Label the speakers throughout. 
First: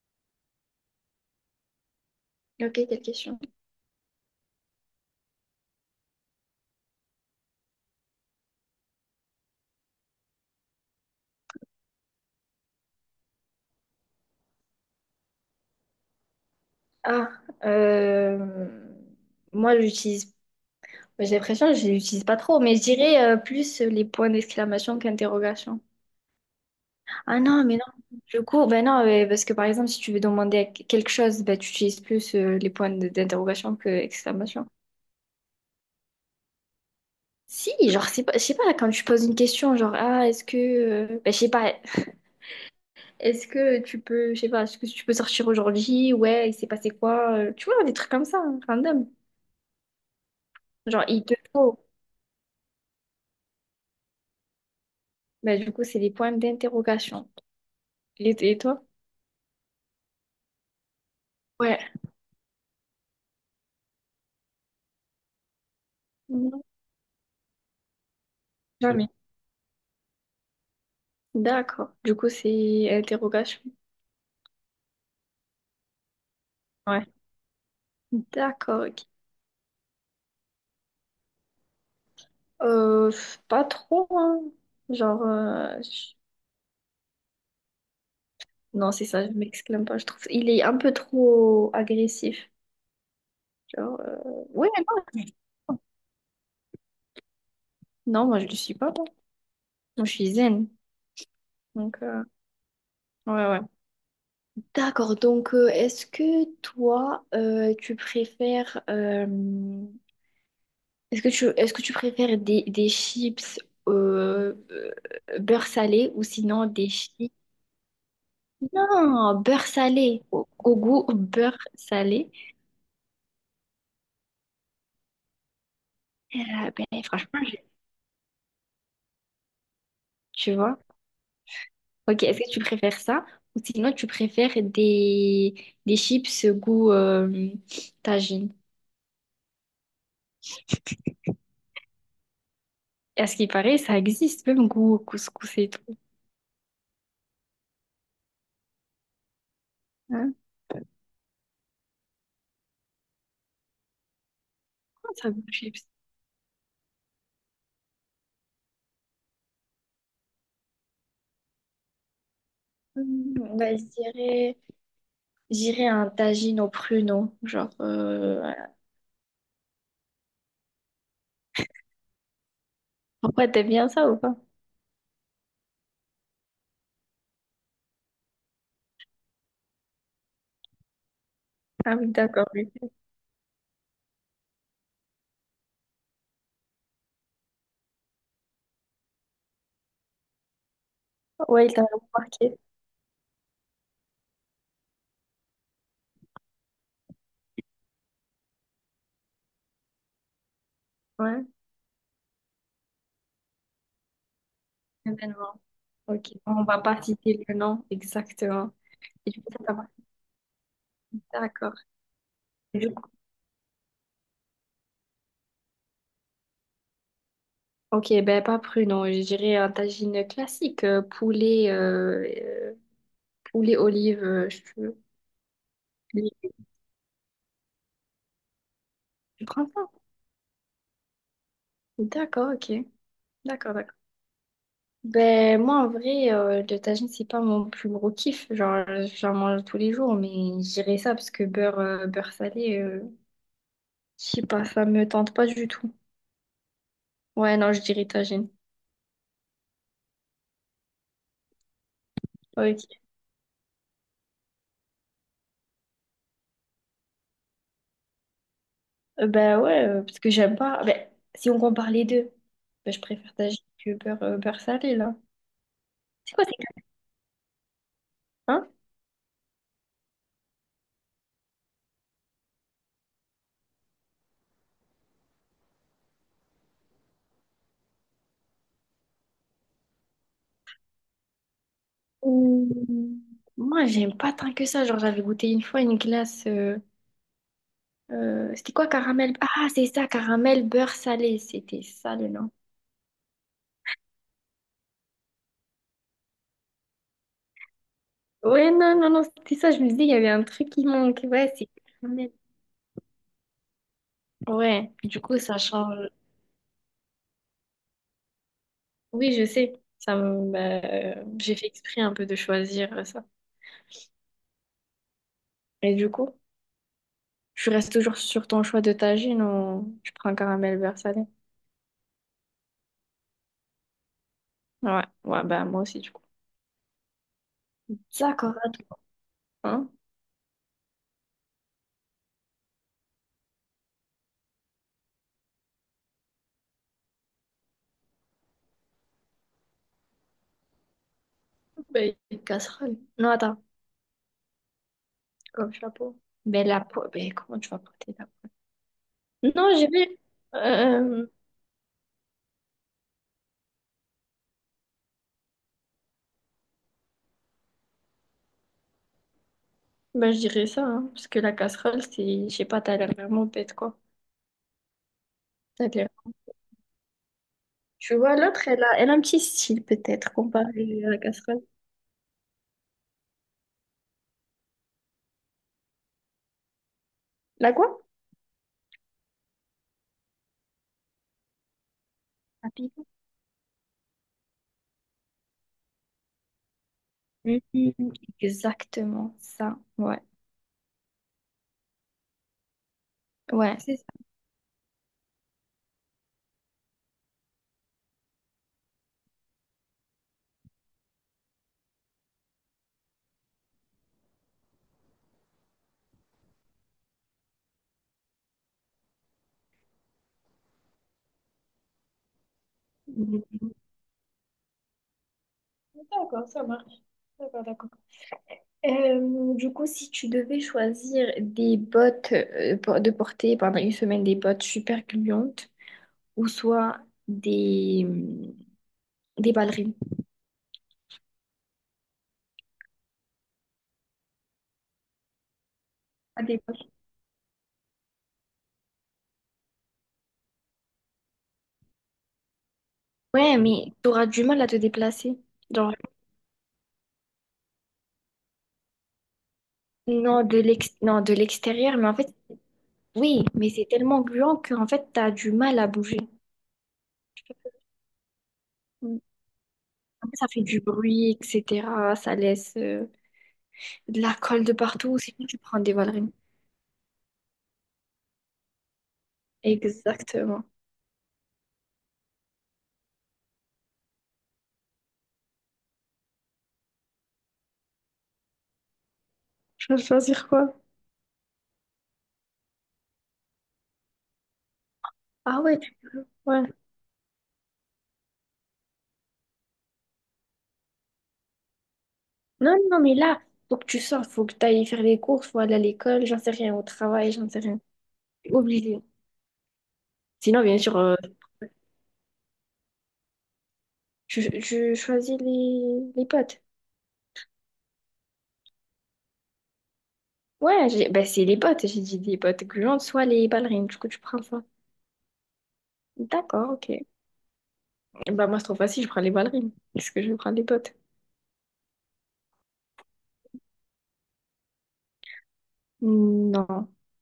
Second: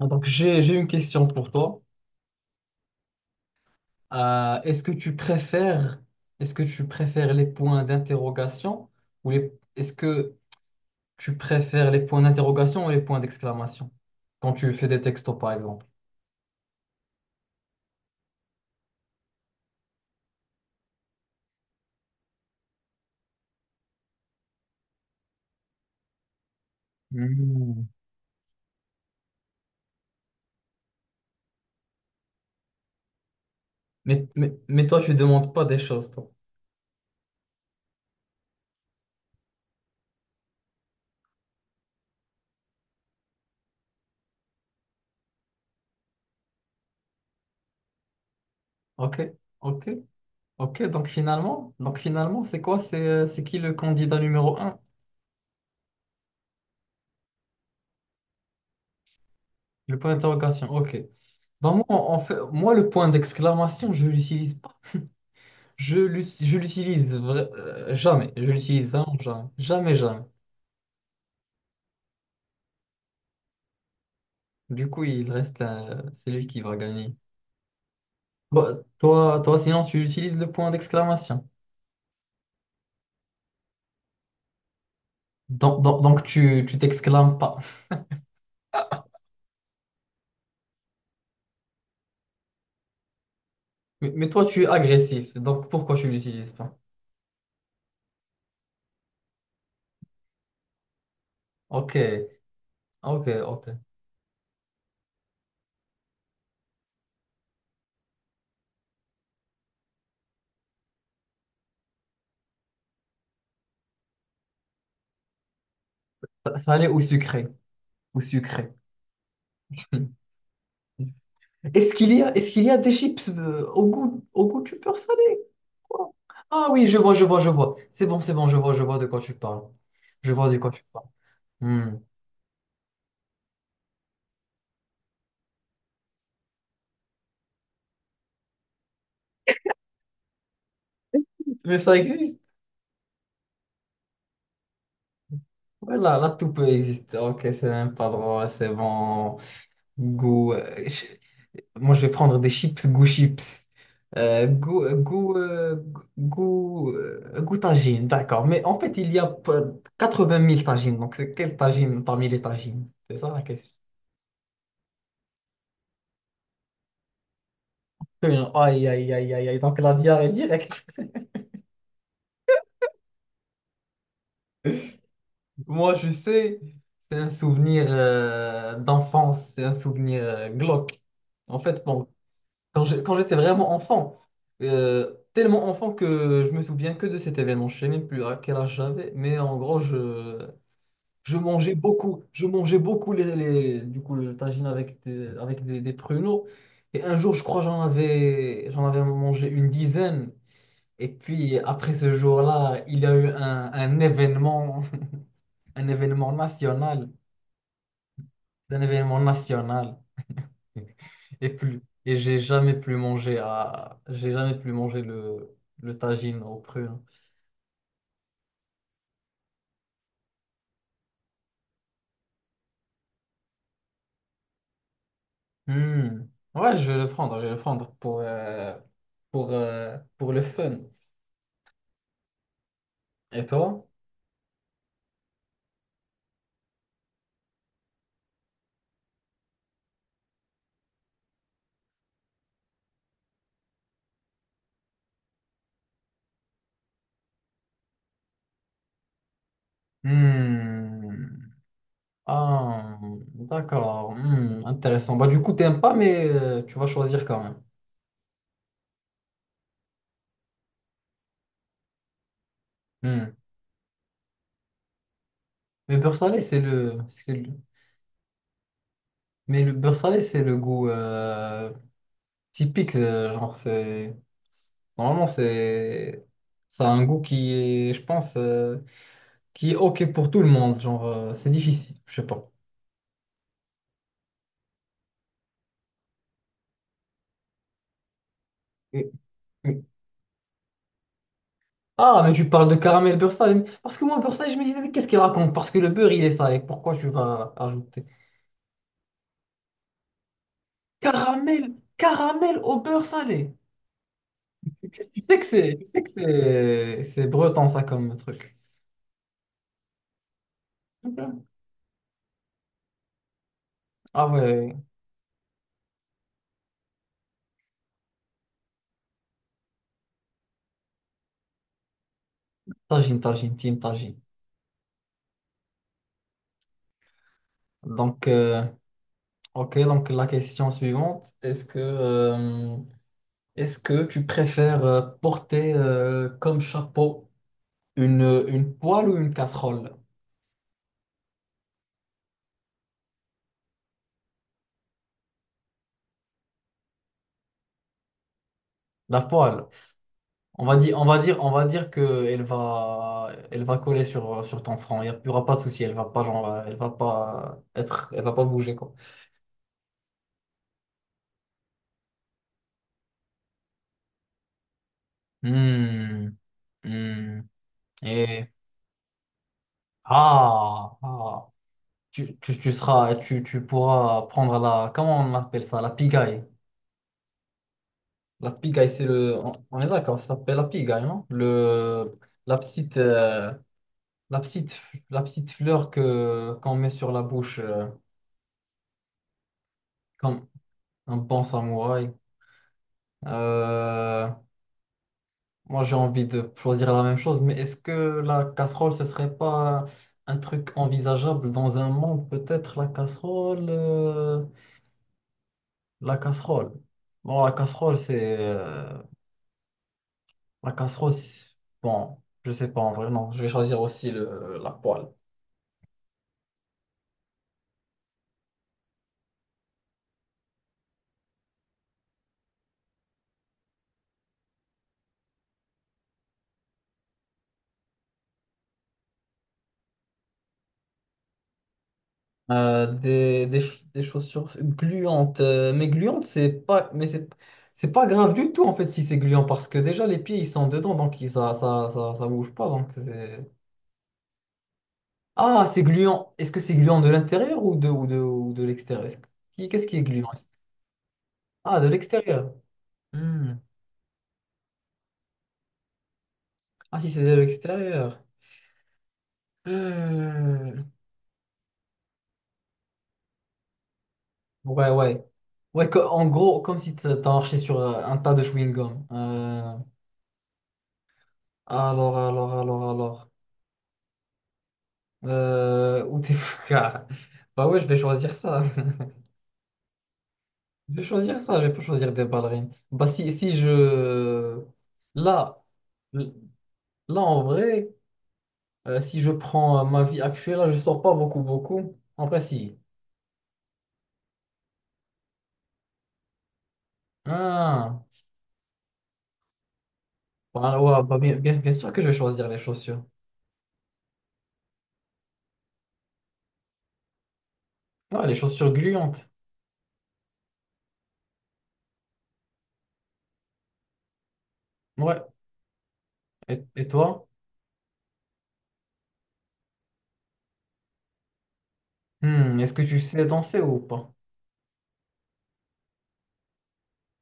Speaker 1: Donc j'ai une question pour toi.
Speaker 2: Ok, quelle question?
Speaker 1: Est-ce que tu préfères, est-ce que tu préfères les points d'interrogation ou les est-ce que tu préfères les points d'interrogation ou les points d'exclamation quand tu fais des textos par exemple?
Speaker 2: Ah, euh, Moi j'utilise, j'ai l'impression que je l'utilise pas trop, mais je dirais plus les points d'exclamation qu'interrogation. Ah non, mais
Speaker 1: Hmm.
Speaker 2: non, du coup, ben non, parce que par exemple, si tu veux demander à quelque chose, ben, tu utilises plus les points d'interrogation que
Speaker 1: Mais, mais,
Speaker 2: exclamation.
Speaker 1: mais toi tu demandes pas des choses toi.
Speaker 2: Si, genre, c'est pas, je sais pas, quand tu poses une question, genre, ah, est-ce que, ben, je sais pas, est-ce que tu peux, je sais pas, est-ce que tu peux sortir aujourd'hui? Ouais, il s'est passé quoi? Tu vois, des trucs comme ça, hein, random.
Speaker 1: OK? OK? OK,
Speaker 2: Genre,
Speaker 1: donc
Speaker 2: il te
Speaker 1: finalement,
Speaker 2: faut.
Speaker 1: donc finalement, c'est quoi? C'est qui le candidat numéro un?
Speaker 2: Bah, du coup, c'est des points d'interrogation. Et toi?
Speaker 1: Le point d'interrogation. OK. Bah,
Speaker 2: Ouais.
Speaker 1: moi, en fait, moi le point d'exclamation, je l'utilise. Je
Speaker 2: Non,
Speaker 1: l'utilise jamais. Je l'utilise
Speaker 2: jamais.
Speaker 1: vraiment jamais. Jamais, jamais.
Speaker 2: D'accord. Du coup, c'est interrogation.
Speaker 1: Du coup, il reste c'est lui qui va
Speaker 2: Ouais.
Speaker 1: gagner. Bah,
Speaker 2: D'accord. Ok.
Speaker 1: toi, toi, sinon, tu utilises le point d'exclamation.
Speaker 2: Pff, pas trop, hein. Genre, euh,
Speaker 1: Donc, donc,
Speaker 2: je-
Speaker 1: donc, tu t'exclames pas.
Speaker 2: non, c'est ça, je m'exclame pas. Je trouve il est un peu trop agressif. Genre,
Speaker 1: Mais toi,
Speaker 2: euh,
Speaker 1: tu es
Speaker 2: ouais, non.
Speaker 1: agressif. Donc, pourquoi tu l'utilises pas?
Speaker 2: Non, moi, je le suis pas. Moi, je suis zen.
Speaker 1: Ok,
Speaker 2: Donc, euh,
Speaker 1: ok,
Speaker 2: ouais, ouais.
Speaker 1: ok.
Speaker 2: D'accord. Donc, est-ce que toi, tu préfères. Est-ce que tu préfères des chips euh, euh, beurre salé ou
Speaker 1: Ça,
Speaker 2: sinon
Speaker 1: ça allait
Speaker 2: des
Speaker 1: au
Speaker 2: chips...
Speaker 1: sucré. Au sucré.
Speaker 2: Non, beurre salé, au, au goût beurre salé.
Speaker 1: Est-ce qu'il y a des chips au goût du beurre salé? Quoi? Ah
Speaker 2: Euh,
Speaker 1: oui,
Speaker 2: ben, franchement,
Speaker 1: je vois. C'est bon, je vois de quoi tu parles. Je vois
Speaker 2: tu
Speaker 1: de quoi
Speaker 2: vois.
Speaker 1: tu parles. Hmm.
Speaker 2: Ok, est-ce que tu préfères ça ou sinon tu préfères des chips goût tagine?
Speaker 1: Mais ça existe.
Speaker 2: Et à ce qui paraît, ça existe, même goût couscous et tout.
Speaker 1: Voilà là, tout peut exister. Ok, c'est même pas drôle, c'est bon.
Speaker 2: Hein,
Speaker 1: Goût. Moi, je vais prendre des chips, goût chips. Euh, goût, euh,
Speaker 2: comment ça
Speaker 1: goût,
Speaker 2: goût
Speaker 1: euh,
Speaker 2: chips?
Speaker 1: goût tagine, d'accord. Mais en fait, il y a pas- 80 000 tagines. Donc, c'est quelle tagine parmi les tagines? C'est ça
Speaker 2: Hmm,
Speaker 1: la question.
Speaker 2: ben, je dirais, j'irais un tagine au pruneau, genre... voilà.
Speaker 1: Aïe, aïe, aïe, aïe, aïe. Donc, la diarrhée directe.
Speaker 2: Pourquoi t'aimes bien ça ou pas?
Speaker 1: Moi, je sais, c'est un souvenir d'enfance, c'est un souvenir glauque. En fait,
Speaker 2: Ah
Speaker 1: bon,
Speaker 2: oui, d'accord, oui.
Speaker 1: Quand j'étais vraiment enfant, tellement enfant que je me souviens que de cet événement. Je sais même plus à quel âge j'avais, mais en gros, je
Speaker 2: Ouais, il
Speaker 1: mangeais
Speaker 2: t'a
Speaker 1: beaucoup. Je
Speaker 2: remarqué.
Speaker 1: mangeais beaucoup du coup, le tagine avec des pruneaux. Et un jour, je crois, j'en avais mangé une dizaine. Et
Speaker 2: Ouais,
Speaker 1: puis, après ce jour-là, il y a eu un événement,
Speaker 2: événement.
Speaker 1: un événement
Speaker 2: Ok, on va pas
Speaker 1: national,
Speaker 2: citer le nom exactement.
Speaker 1: un événement
Speaker 2: Et du coup, ça t'a marqué.
Speaker 1: national. Et
Speaker 2: D'accord.
Speaker 1: plus. Et j'ai jamais
Speaker 2: Du
Speaker 1: plus
Speaker 2: coup,
Speaker 1: mangé à... J'ai jamais plus mangé le tagine au prune.
Speaker 2: ok, ben pas pruneau, je dirais un tagine classique, poulet, poulet, olive, euh,
Speaker 1: Hmm.
Speaker 2: je-
Speaker 1: Ouais, je vais le prendre
Speaker 2: je prends ça.
Speaker 1: pour le fun.
Speaker 2: D'accord, ok.
Speaker 1: Et
Speaker 2: D'accord,
Speaker 1: toi?
Speaker 2: d'accord. Ben moi, en vrai, le tagine, c'est pas mon plus gros kiff. Genre, j'en mange tous les jours, mais je dirais ça parce que beurre, beurre salé, je sais pas, ça me tente pas du tout. Ouais, non, je dirais tagine.
Speaker 1: Hmm. Ah,
Speaker 2: Ok.
Speaker 1: d'accord. Hmm, intéressant. Bah, du coup, t'aimes pas, mais tu vas choisir quand
Speaker 2: Ben ouais, parce que j'aime pas. Ben, si on compare les deux, ben, je
Speaker 1: même. Hmm.
Speaker 2: préfère tagine que beurre, beurre salé, là.
Speaker 1: Mais beurre
Speaker 2: C'est
Speaker 1: salé,
Speaker 2: quoi, c'est
Speaker 1: c'est le-
Speaker 2: hein?
Speaker 1: Mais le beurre salé, c'est le goût. Typique, genre c'est normalement c'est ça a un goût qui est, je pense, qui est ok pour tout le monde. Genre c'est difficile, je sais pas.
Speaker 2: Ouh. Moi, j'aime pas tant que ça. Genre, j'avais goûté une fois une glace. C'était quoi,
Speaker 1: Et-
Speaker 2: caramel? Ah,
Speaker 1: mais-
Speaker 2: c'est ça, caramel beurre salé. C'était ça
Speaker 1: Ah,
Speaker 2: le
Speaker 1: mais tu
Speaker 2: nom.
Speaker 1: parles de caramel beurre salé. Parce que moi, beurre salé, je me disais, mais qu'est-ce qu'il raconte? Parce que le beurre, il est salé. Pourquoi tu vas ajouter
Speaker 2: Ouais, non, non, non, c'était ça. Je me disais, il y avait un truc qui manque. Ouais, c'est
Speaker 1: caramel,
Speaker 2: caramel.
Speaker 1: caramel au beurre salé?
Speaker 2: Ouais, du coup, ça
Speaker 1: Tu sais
Speaker 2: change.
Speaker 1: que c'est breton, ça, comme truc.
Speaker 2: Oui, je sais. Ça me... ben,
Speaker 1: Ok.
Speaker 2: j'ai fait exprès un peu de choisir ça.
Speaker 1: Ah ouais,
Speaker 2: Et du coup? Je reste toujours sur ton choix de tagine ou tu prends caramel beurre salé?
Speaker 1: tagine, tagine, team, tagine.
Speaker 2: Ouais, ouais, bah moi aussi du coup.
Speaker 1: Donc,
Speaker 2: D'accord, attends.
Speaker 1: ok,
Speaker 2: Hein?
Speaker 1: donc la question suivante, est-ce que tu préfères porter comme chapeau une, une poêle ou une casserole?
Speaker 2: Ben, une casserole. Non, attends. Comme chapeau. Ben la peau, ben comment tu vas porter la peau?
Speaker 1: La poêle.
Speaker 2: Non, j'ai vu. Euh,
Speaker 1: On va dire que elle va coller sur ton front. Il n'y aura pas de souci. Elle va pas, genre, elle va pas être, elle va pas bouger quoi.
Speaker 2: ben je dirais ça, hein, parce que la casserole, c'est, je sais pas, t'as l'air vraiment bête quoi. T'as l'air-
Speaker 1: Hmm, hmm.
Speaker 2: tu vois,
Speaker 1: Et
Speaker 2: l'autre, elle a, elle a un petit style peut-être
Speaker 1: ah,
Speaker 2: comparé à la
Speaker 1: ah.
Speaker 2: casserole.
Speaker 1: Tu pourras prendre la, comment on appelle ça, la pigaille.
Speaker 2: La quoi?
Speaker 1: La pigaille, c'est le. On est d'accord, ça s'appelle la pigaille, non? Le... La
Speaker 2: La
Speaker 1: petite,
Speaker 2: pizza.
Speaker 1: la petite, la petite fleur que qu'on met sur la bouche,
Speaker 2: Mhm, exactement ça, ouais,
Speaker 1: comme un bon samouraï.
Speaker 2: ouais. C'est ça.
Speaker 1: Euh, Moi, j'ai envie de choisir la même chose, mais est-ce que la casserole, ce serait pas un truc envisageable dans un monde? Peut-être la casserole. La casserole. Bon, la casserole, c'est. La casserole, c'est- bon, je sais pas en vrai, non. Je vais
Speaker 2: Mhm.
Speaker 1: choisir aussi le... la poêle.
Speaker 2: D'accord, ça marche. D'accord, d'accord. Du coup, si tu devais choisir des bottes de porter pendant une semaine des bottes super gluantes ou soit des, hum, des ballerines.
Speaker 1: Des chaussures gluantes. Mais gluantes,
Speaker 2: À des poches.
Speaker 1: c'est pas grave du tout en fait si c'est gluant parce que déjà les pieds ils sont dedans ça, ça bouge pas. Donc c'est...
Speaker 2: Ouais, mais tu auras du mal à te déplacer.
Speaker 1: Ah, c'est
Speaker 2: Genre,
Speaker 1: gluant. Est-ce que c'est gluant de l'intérieur ou ou de l'extérieur? Qu'est-ce qui est gluant?
Speaker 2: non,
Speaker 1: Est-ce-
Speaker 2: de l'ex non, de
Speaker 1: Ah, de
Speaker 2: l'extérieur, mais en fait,
Speaker 1: l'extérieur.
Speaker 2: oui,
Speaker 1: Hmm.
Speaker 2: mais c'est tellement gluant qu'en fait, t'as du mal à bouger.
Speaker 1: Ah, si c'est de l'extérieur.
Speaker 2: Mm. Ça fait
Speaker 1: Hmm.
Speaker 2: du bruit, etc. Ça laisse de la colle de
Speaker 1: Ouais,
Speaker 2: partout.
Speaker 1: ouais.
Speaker 2: Sinon, tu prends
Speaker 1: Ouais,
Speaker 2: des
Speaker 1: en
Speaker 2: ballerines.
Speaker 1: gros, comme si t'as marché sur un tas de chewing-gum.
Speaker 2: Exactement.
Speaker 1: Alors, alors, alors. Ou des Ah, bah ouais, je vais choisir ça.
Speaker 2: Je vais choisir quoi?
Speaker 1: Je vais choisir ça, je vais pas choisir des ballerines. Bah si, si je...
Speaker 2: Ah
Speaker 1: Là,
Speaker 2: ouais, ouais.
Speaker 1: là en vrai, si je prends ma vie actuelle, là, je sors pas beaucoup, beaucoup. En vrai,
Speaker 2: Non,
Speaker 1: si.
Speaker 2: non, mais là, faut que tu sortes, faut que tu ailles faire les courses, faut aller à l'école, j'en sais rien, au travail, j'en sais rien.
Speaker 1: Ah,
Speaker 2: T'es obligé. Sinon, bien
Speaker 1: bah,
Speaker 2: sûr,
Speaker 1: ouais, bien sûr que je vais choisir les chaussures.
Speaker 2: je choisis les potes.
Speaker 1: Ouais, les chaussures gluantes.
Speaker 2: Ouais, bah, c'est les potes, j'ai dit des potes gluantes, soit les ballerines, du coup, tu prends ça.
Speaker 1: Ouais.
Speaker 2: D'accord,
Speaker 1: Et
Speaker 2: ok.
Speaker 1: toi?
Speaker 2: Bah, moi, c'est trop facile, je prends les ballerines. Est-ce que je prends les potes?
Speaker 1: Hmm, est-ce que tu sais danser ou pas?
Speaker 2: Non,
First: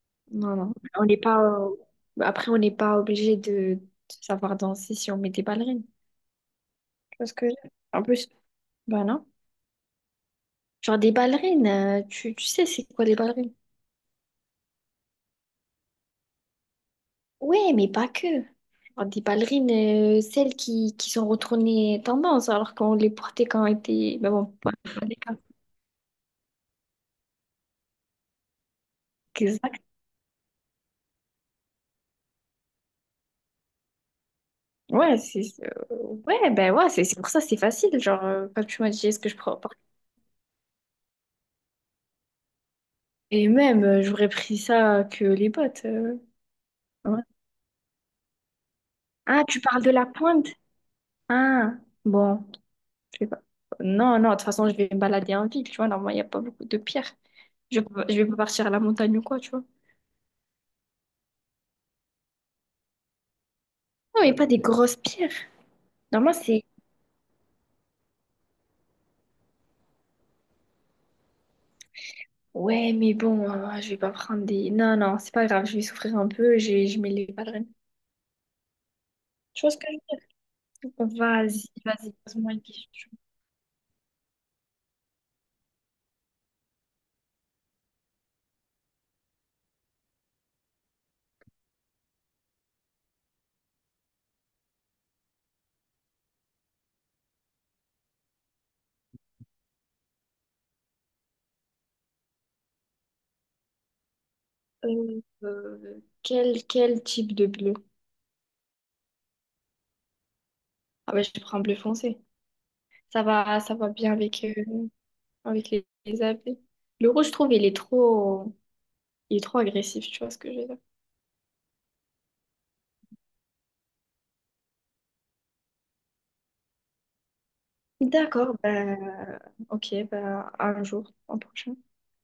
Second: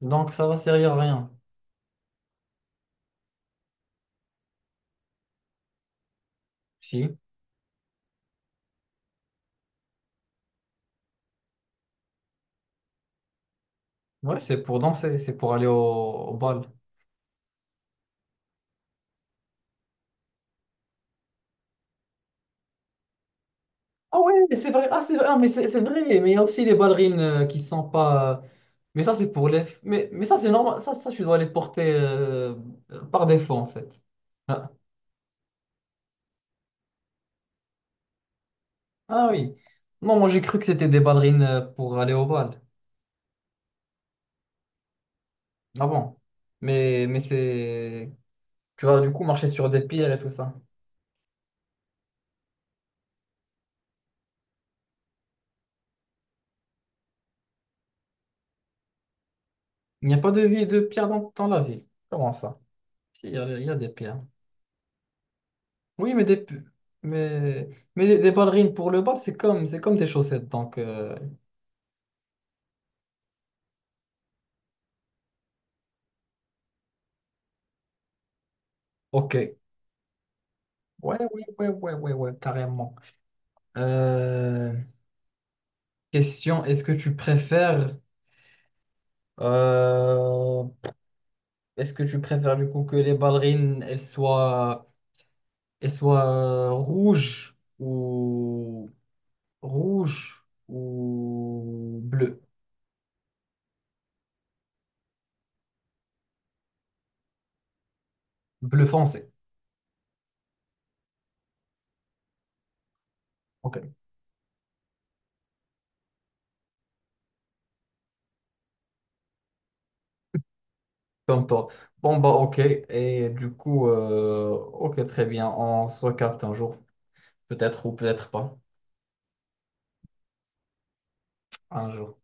Speaker 1: Donc ça va
Speaker 2: non, non.
Speaker 1: servir à
Speaker 2: On n'est
Speaker 1: rien.
Speaker 2: pas, bah, après, on n'est pas obligé de savoir danser si on met des ballerines. Tu
Speaker 1: Si.
Speaker 2: vois ce que je veux dire? En plus, bah non. Genre des ballerines, tu, tu sais c'est quoi les ballerines?
Speaker 1: Ouais, c'est pour danser, c'est pour aller au au bal.
Speaker 2: Ouais, mais pas que. Genre des ballerines, celles qui sont retournées tendance alors qu'on les portait quand on était...
Speaker 1: Ah
Speaker 2: Mais
Speaker 1: ouais,
Speaker 2: bon,
Speaker 1: mais
Speaker 2: pas pas
Speaker 1: c'est
Speaker 2: les
Speaker 1: vrai,
Speaker 2: cas.
Speaker 1: ah, mais c'est vrai, mais il y a aussi les ballerines qui sont pas. Mais ça, c'est pour les.
Speaker 2: Exact.
Speaker 1: Mais ça, c'est normal, tu dois les porter par défaut, en fait. Ah,
Speaker 2: Ouais, c'est... euh, ouais, ben ouais, c'est pour ça c'est facile. Genre, quand tu m'as dit est-ce
Speaker 1: ah
Speaker 2: que je
Speaker 1: oui.
Speaker 2: prends...
Speaker 1: Non, moi, j'ai cru que c'était des ballerines pour aller au bal.
Speaker 2: Et même, j'aurais pris ça que les bottes.
Speaker 1: Ah bon. Mais
Speaker 2: Ouais.
Speaker 1: c'est. Tu vas du coup
Speaker 2: Ah,
Speaker 1: marcher
Speaker 2: tu
Speaker 1: sur des
Speaker 2: parles de la
Speaker 1: pierres et tout
Speaker 2: pointe?
Speaker 1: ça.
Speaker 2: Ah, bon, je sais pas. Non, non, de toute façon, je vais me balader en ville, tu vois. Normalement, il n'y a pas beaucoup de pierres. Je vais pas partir à la montagne ou quoi, tu vois.
Speaker 1: Il n'y a pas de vie de pierre dans la ville. Comment ça? Si, il y a des pierres.
Speaker 2: Non, mais pas des grosses pierres.
Speaker 1: Oui, mais des.
Speaker 2: Normalement,
Speaker 1: Pu-
Speaker 2: c'est...
Speaker 1: Mais, mais des ballerines pour le bal, c'est comme des chaussettes, donc.
Speaker 2: Ouais, mais bon, je vais pas prendre des... Non, non, c'est pas grave, je vais souffrir un peu, je mets les ballerines.
Speaker 1: Ok.
Speaker 2: Tu vois ce que je veux
Speaker 1: Ouais,
Speaker 2: dire?
Speaker 1: ouais,
Speaker 2: Vas-y,
Speaker 1: ouais, ouais, ouais,
Speaker 2: vas-y,
Speaker 1: ouais,
Speaker 2: pose-moi une
Speaker 1: carrément.
Speaker 2: question.
Speaker 1: Euh, question, est-ce que tu préfères, euh, est-ce que tu préfères du coup que les ballerines, elles soient rouges ou rouges ou bleues,
Speaker 2: Quel, quel type de bleu?
Speaker 1: bleu foncé.
Speaker 2: Ah ben, je prends bleu foncé. Ça
Speaker 1: Ok,
Speaker 2: va bien avec, avec les habits. Le rouge, je trouve, il est trop... Il est trop agressif, tu vois ce que je veux dire?
Speaker 1: comme toi. Bon bah ok, et du coup, ok, très bien, on se capte un jour, peut-être ou peut-être pas,
Speaker 2: D'accord, ben... Ok, ben, un jour, un prochain.
Speaker 1: un jour.